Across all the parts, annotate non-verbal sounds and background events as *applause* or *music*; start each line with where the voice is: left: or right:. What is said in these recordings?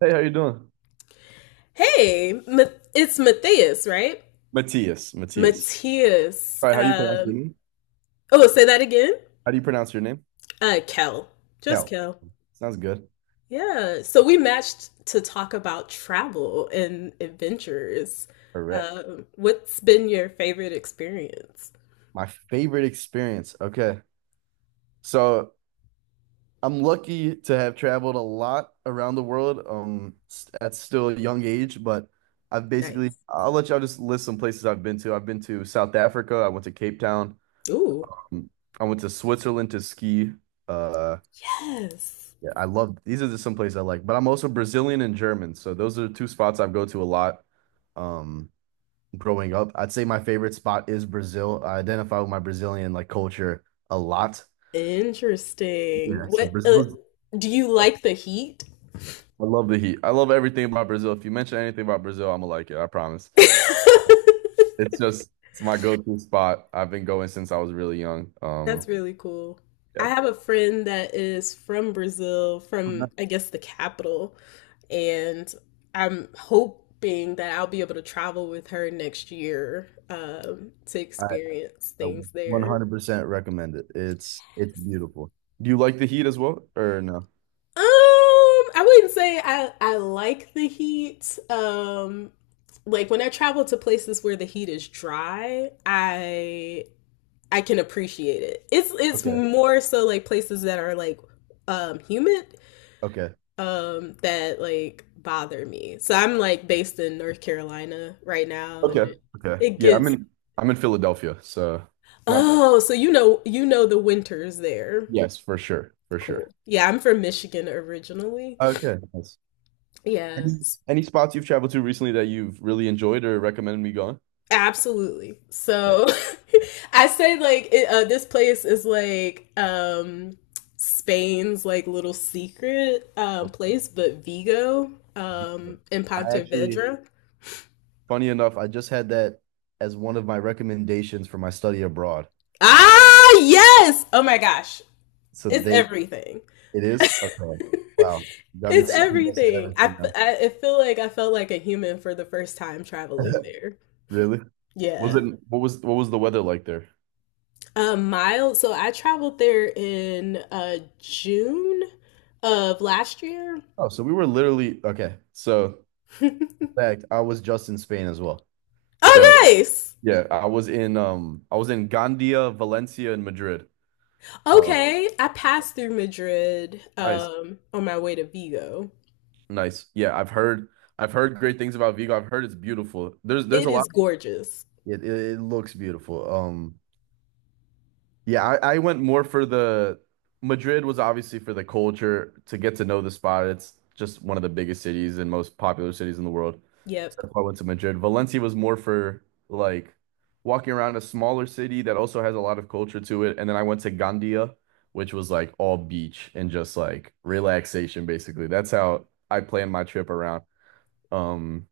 right: Hey, how you doing?
left: Hey, Ma- it's Matthias, right?
right: Matthias, Matthias.
left: Matthias.
right: All right, how do you pronounce your name?
left: Oh, say that again.
right: How do you pronounce your name?
left: Kel. Just
right: Kel.
left: Kel.
right: Sounds good.
left: Yeah. So we matched to talk about travel and adventures.
right: Correct.
left: What's been your favorite experience?
right: My favorite experience. Okay. So I'm lucky to have traveled a lot around the world at still a young age, but
left: Nice.
right: I'll let y'all just list some places I've been to. I've been to South Africa, I went to Cape Town,
left: Ooh.
right: um, I went to Switzerland to ski. Uh
left: Yes.
right: yeah, I love these are just some places I like, but I'm also Brazilian and German, so those are two spots I go to a lot. Um growing up. I'd say my favorite spot is Brazil. I identify with my Brazilian like culture a lot.
left: Interesting.
right: Yeah, so
left: What
right: Brazil.
left: do you
right: I
left: like the heat?
right: love the heat. I love everything about Brazil. If you mention anything about Brazil, I'm gonna like it. I promise.
left: *laughs*
right: It's just it's my go-to spot. I've been going since I was really young.
left: That's really cool. I
right: Yeah.
left: have a friend that is from Brazil, from I guess the capital, and I'm hoping that I'll be able to travel with her next year to
right: I,
left: experience
right: I
left: things there.
right: 100% recommend it. It's beautiful. Do you like the heat as well, or no?
left: Um, I wouldn't say I like the heat. Like when I travel to places where the heat is dry, I can appreciate it. It's
right: Okay,
left: more so like places that are like humid,
right: okay,
left: that like bother me. So I'm like based in North Carolina right now and
right: okay,
left: it,
right: okay.
left: it
right: Yeah,
left: gets,
right: I'm in Philadelphia, so not
left: oh, so you know the winters there.
right: yes, for sure, for sure.
left: Cool. Yeah, I'm from Michigan originally.
right: Okay. Nice.
left: Yeah.
right: Any any spots you've traveled to recently that you've really enjoyed or recommended me going?
left: Absolutely.
right: Yeah.
left: So *laughs* I say like it, this place is like Spain's like little secret
right: Okay.
left: place, but Vigo
right: Beautiful.
left: in
right: I actually,
left: Pontevedra.
right: funny enough, I just had that as one of my recommendations for my study abroad.
left: Ah, yes. Oh my gosh.
right: So
left: It's
right: they,
left: everything.
right: it is? Okay. Wow. You got me
left: It's
right: second guessing
left: everything. I,
right: everything now.
left: I I feel like I felt like a human for the first time traveling there.
right: Really? Was
left: Yeah.
right: it what was the weather like there?
left: Miles. So I traveled there in June of last year.
right: Oh, so we were literally, okay. So,
left: *laughs*
right: in fact, I was just in Spain as well. So
left: Oh, nice.
right: yeah, I was in Gandia, Valencia, and Madrid. Um,
left: Okay, I passed through Madrid
right: Nice.
left: on my way to Vigo.
right: Nice. Yeah, I've heard great things about Vigo. I've heard it's beautiful. There's
left: It
right: a
left: is
right: lot.
left: gorgeous.
right: It looks beautiful. Yeah, I went more for the Madrid was obviously for the culture to get to know the spot. It's just one of the biggest cities and most popular cities in the world. So
left: Yep.
right: that's why I went to Madrid. Valencia was more for like walking around a smaller city that also has a lot of culture to it. And then I went to Gandia, which was like all beach and just like relaxation, basically. That's how I planned my trip around. Um,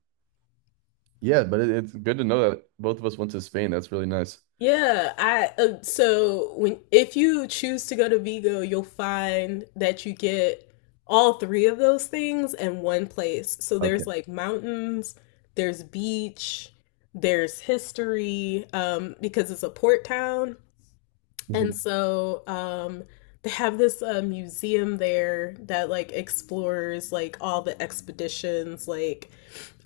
right: Yeah, but it's good to know that both of us went to Spain. That's really nice.
left: Yeah, I so when if you choose to go to Vigo, you'll find that you get all three of those things in one place. So there's
right: Okay.
left: like mountains, there's beach, there's history, because it's a port town. And
right: Mhm.
left: so they have this museum there that like explores like all the expeditions like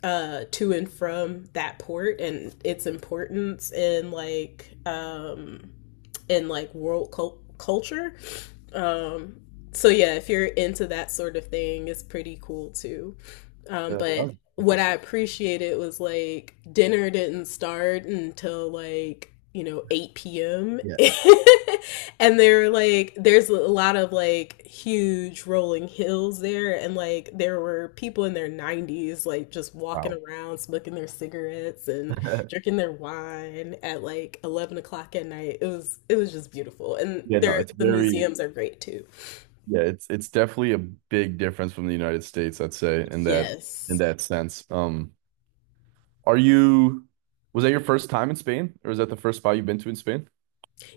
left: to and from that port and its importance in like world culture um, so yeah, if you're into that sort of thing, it's pretty cool too.
right: Yeah, that
left: But
right: sounds
left: what I
right: interesting.
left: appreciated was like dinner didn't start until like you know 8 p.m.
right: Yeah.
left: *laughs* And they're like there's a lot of like huge rolling hills there and like there were people in their 90s like just walking
right: Wow.
left: around smoking their cigarettes and
right: *laughs*
left: drinking their wine at like 11 o'clock at night. It was just beautiful. And
right: Yeah, no,
left: their
right: it's
left: the
right: very
left: museums are great too.
right: yeah, it's definitely a big difference from the United States, I'd say, in
left: Yes.
right: that sense. Are you was that your first time in Spain, or was that the first spot you've been to in Spain?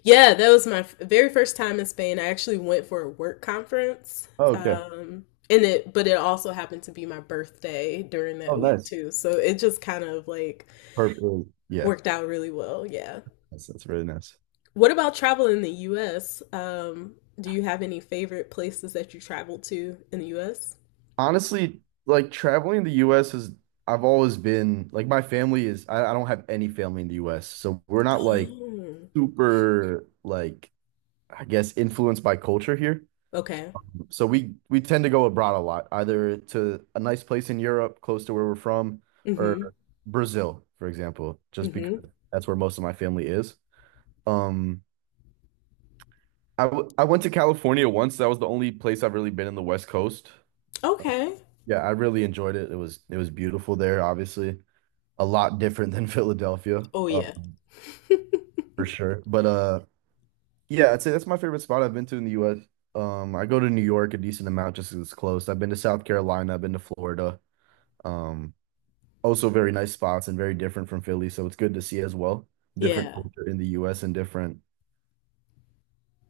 left: Yeah, that was my very first time in Spain. I actually went for a work conference.
right: Oh, okay.
left: And it but it also happened to be my birthday during
right: Oh,
left: that week
right: nice.
left: too. So it just kind of like
right: Perfect. Yeah,
left: worked out really well. Yeah.
right: that's really nice.
left: What about travel in the US? Do you have any favorite places that you traveled to in the US?
right: Honestly, like traveling in the US is I've always been like my family is I don't have any family in the US, so we're not like
left: Oh,
right: super like I guess influenced by culture here.
left: okay.
right: So we tend to go abroad a lot, either to a nice place in Europe close to where we're from,
left: Mm-hmm.
right: or Brazil, for example, just because
left: Mm-hmm.
right: that's where most of my family is. Um, I went to California once. That was the only place I've really been in the West Coast.
left: Okay.
right: Yeah, I really enjoyed it. It was beautiful there, obviously. A lot different than *laughs* Philadelphia,
left: Oh yeah. *laughs*
right: for sure. But Yeah, I'd say that's my favorite spot I've been to in the US. I go to New York a decent amount just 'cause it's close. I've been to South Carolina, I've been to Florida. Um, also very nice spots and very different from Philly, so it's good to see as well. Different
left: Yeah.
right: culture in the US and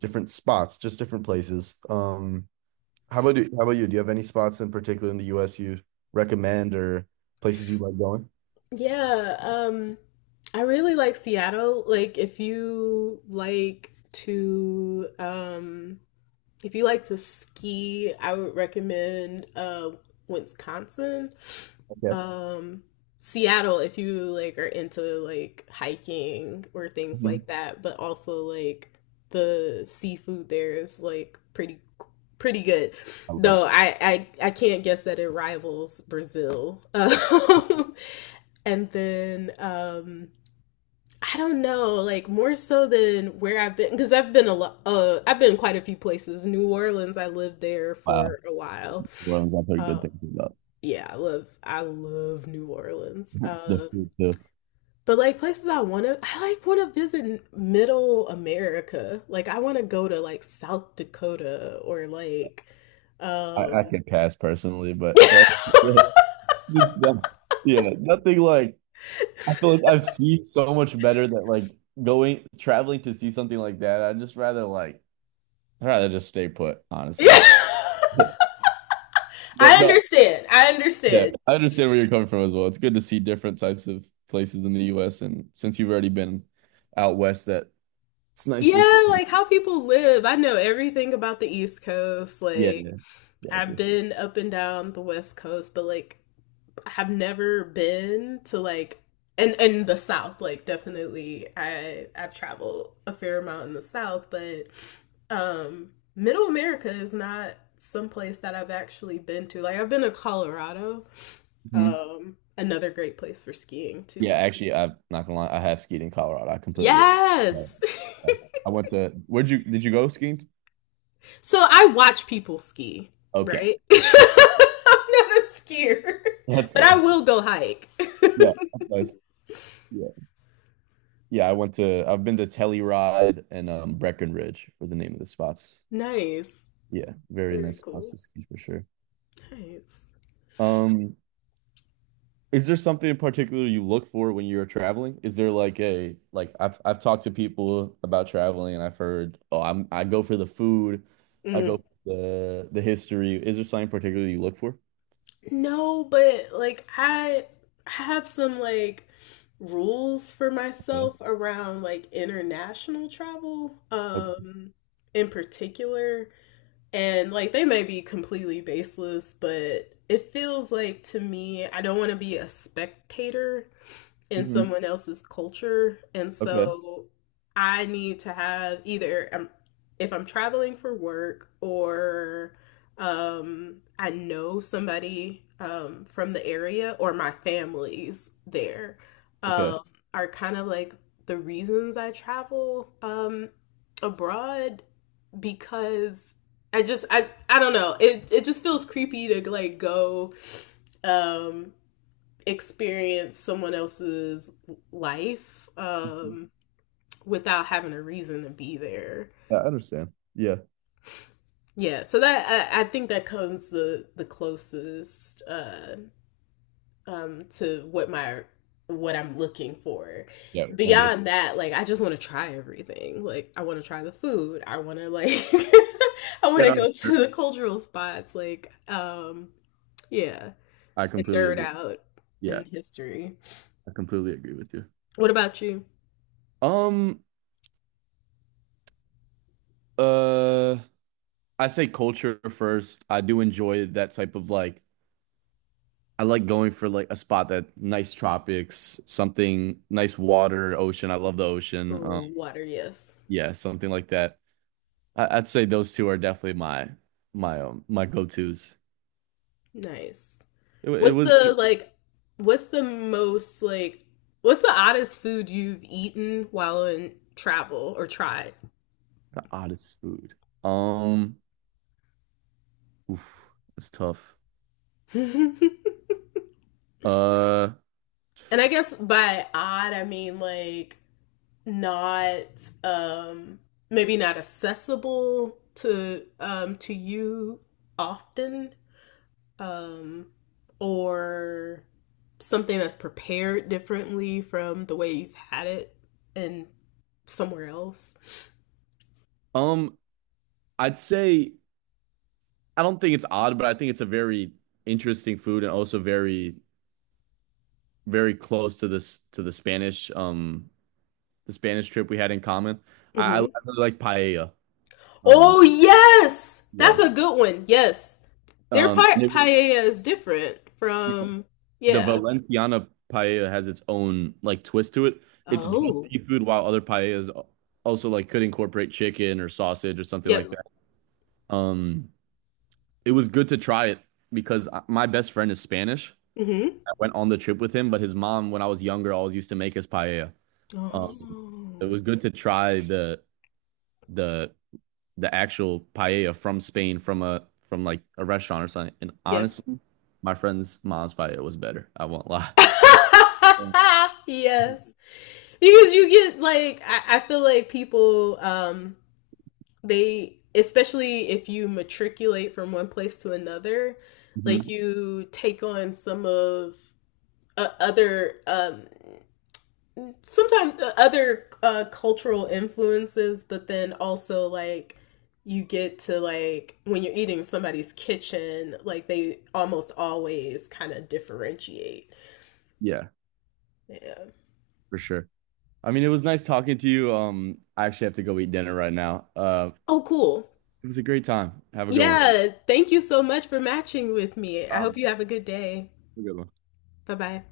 right: different spots, just different places. How about you, how about you? Do you have any spots in particular in the US you recommend or places you like going?
left: Yeah. I really like Seattle. Like if you like to if you like to ski, I would recommend Wisconsin.
right: Okay.
left: Um, Seattle, if you like are into like hiking or things
right: Mhm.
left: like that, but also like the seafood there is like pretty good.
right: I love
left: Though
right: it.
left: I can't guess that it rivals Brazil. *laughs* And then I don't know, like more so than where I've been because I've been a lot. I've been quite a few places. New Orleans, I lived there
right: Wow.
left: for a while.
right: New Orleans, I've heard good
left: Uh,
right: things about
left: yeah, I love New Orleans.
right: *laughs* the food too.
left: But like places I like want to visit Middle America. Like I want to go to like South Dakota or like,
right: I
left: um,
right: could pass personally, but that's
left: *laughs*
right: *laughs* Just that, yeah, nothing like I feel like I've seen so much better that like going traveling to see something like that. I'd rather just stay put, honestly.
left: yeah.
right: *laughs* Yeah,
left: I
right: But no,
left: understand. I
right: yeah,
left: understand.
right: I understand where you're coming from as well. It's good to see different types of places in the US and since you've already been out west that it's nice to see.
left: Yeah, like how people live. I know everything about the East Coast.
right: Yeah, yeah,
left: Like I've
right: exactly.
left: been up and down the West Coast, but like have never been to like and the South. Like definitely, I've traveled a fair amount in the South, but Middle America is not someplace that I've actually been to. Like I've been to Colorado,
right: Hmm.
left: another great place for skiing
right: Yeah,
left: too.
right: actually I'm not gonna lie, I have skied in Colorado.
left: Yes.
right: I went to where'd you did you go skiing?
left: *laughs* So I watch people ski,
right: Okay.
left: right? *laughs*
right: That's fair.
left: I'm not a skier,
right: That's
left: but
right: fair.
left: I will go hike. *laughs*
right: Yeah, that's nice. Yeah. I've been to Telluride and Breckenridge were the name of the spots.
left: Nice.
right: Yeah, very nice
left: Very
right: spots
left: cool.
right: to ski for sure.
left: Nice.
right: Um, is there something in particular you look for when you're traveling? Is there like a like I've talked to people about traveling and I've heard, oh, I go for the food, I go
left: Mm.
right: for the history. Is there something in particular you look for?
left: No, but like I have some like rules for
right: Okay.
left: myself around like international travel
right: Okay.
left: in particular and like they may be completely baseless but it feels like to me I don't want to be a spectator in
right: Hmm.
left: someone else's culture. And
right: Okay.
left: so I need to have either if I'm traveling for work or I know somebody from the area or my family's there
right: Okay.
left: um, are kind of like the reasons I travel abroad because I just I don't know it just feels creepy to like go um experience someone else's life without having a reason to be there.
right: I understand. Yeah.
left: Yeah, so that I think that comes the closest to what my what I'm looking for.
right: Yeah. Ambitious.
left: Beyond that, like I just want to try everything. Like I want to try the food. I want to like *laughs* I want
right: Yeah,
left: to
right: no,
left: go
right: that's fair.
left: to the cultural spots. Like yeah,
right: I
left: and
right: completely
left: nerd
right: agree.
left: out in
right: Yeah.
left: history.
right: I completely agree with you.
left: What about you?
right: Um, uh, I say culture first. I do enjoy that type of like I like going for like a spot that nice tropics, something nice water, ocean. I love the ocean.
left: Ooh, water, yes.
right: Yeah, something like that. I'd say those two are definitely my my go-tos.
left: Nice.
right: It, it
left: What's
right: was
left: the like what's the most like what's the oddest food you've eaten while in travel or tried?
right: the oddest food. Um, oof, that's tough.
left: *laughs* And
right: Uh,
left: I guess by odd I mean like not um maybe not accessible to you often um or something that's prepared differently from the way you've had it in somewhere else.
right: um, I'd say. I don't think it's odd, but I think it's a very interesting food and also very, very close to this to the Spanish trip we had in common. I
left: Mhm.
right: really like paella. Um,
left: Oh yes, that's
right: yeah.
left: a good one. Yes, their
right: And it was
left: paella is different
right: yeah,
left: from
right: the
left: yeah.
right: Valenciana paella has its own like twist to it. It's just
left: Oh,
right: seafood, while other paellas also like could incorporate chicken or sausage or something like
left: yep.
right: that. Um, it was good to try it because I- my best friend is Spanish.
left: Mm-hmm.
right: I went on the trip with him, but his mom, when I was younger, always used to make us paella. Um, it
left: Oh,
right: was good to try the the actual paella from Spain from a from like a restaurant or something. And
left: yep.
right: honestly, my friend's mom's paella was better. I won't lie. Hmm.
left: *laughs* Yes, because you get like I feel like people they especially if you matriculate from one place to another, like you take on some of other sometimes other cultural influences, but then also like you get to like when you're eating somebody's kitchen, like they almost always kind of differentiate.
right: Yeah,
left: Yeah.
right: for sure. I mean, it was nice talking to you. I actually have to go eat dinner right now.
left: Oh, cool.
right: It was a great time. Have a good one.
left: Yeah. Thank you so much for matching with me. I hope
right: Um,
left: you have a good day.
right: have a good one.
left: Bye bye.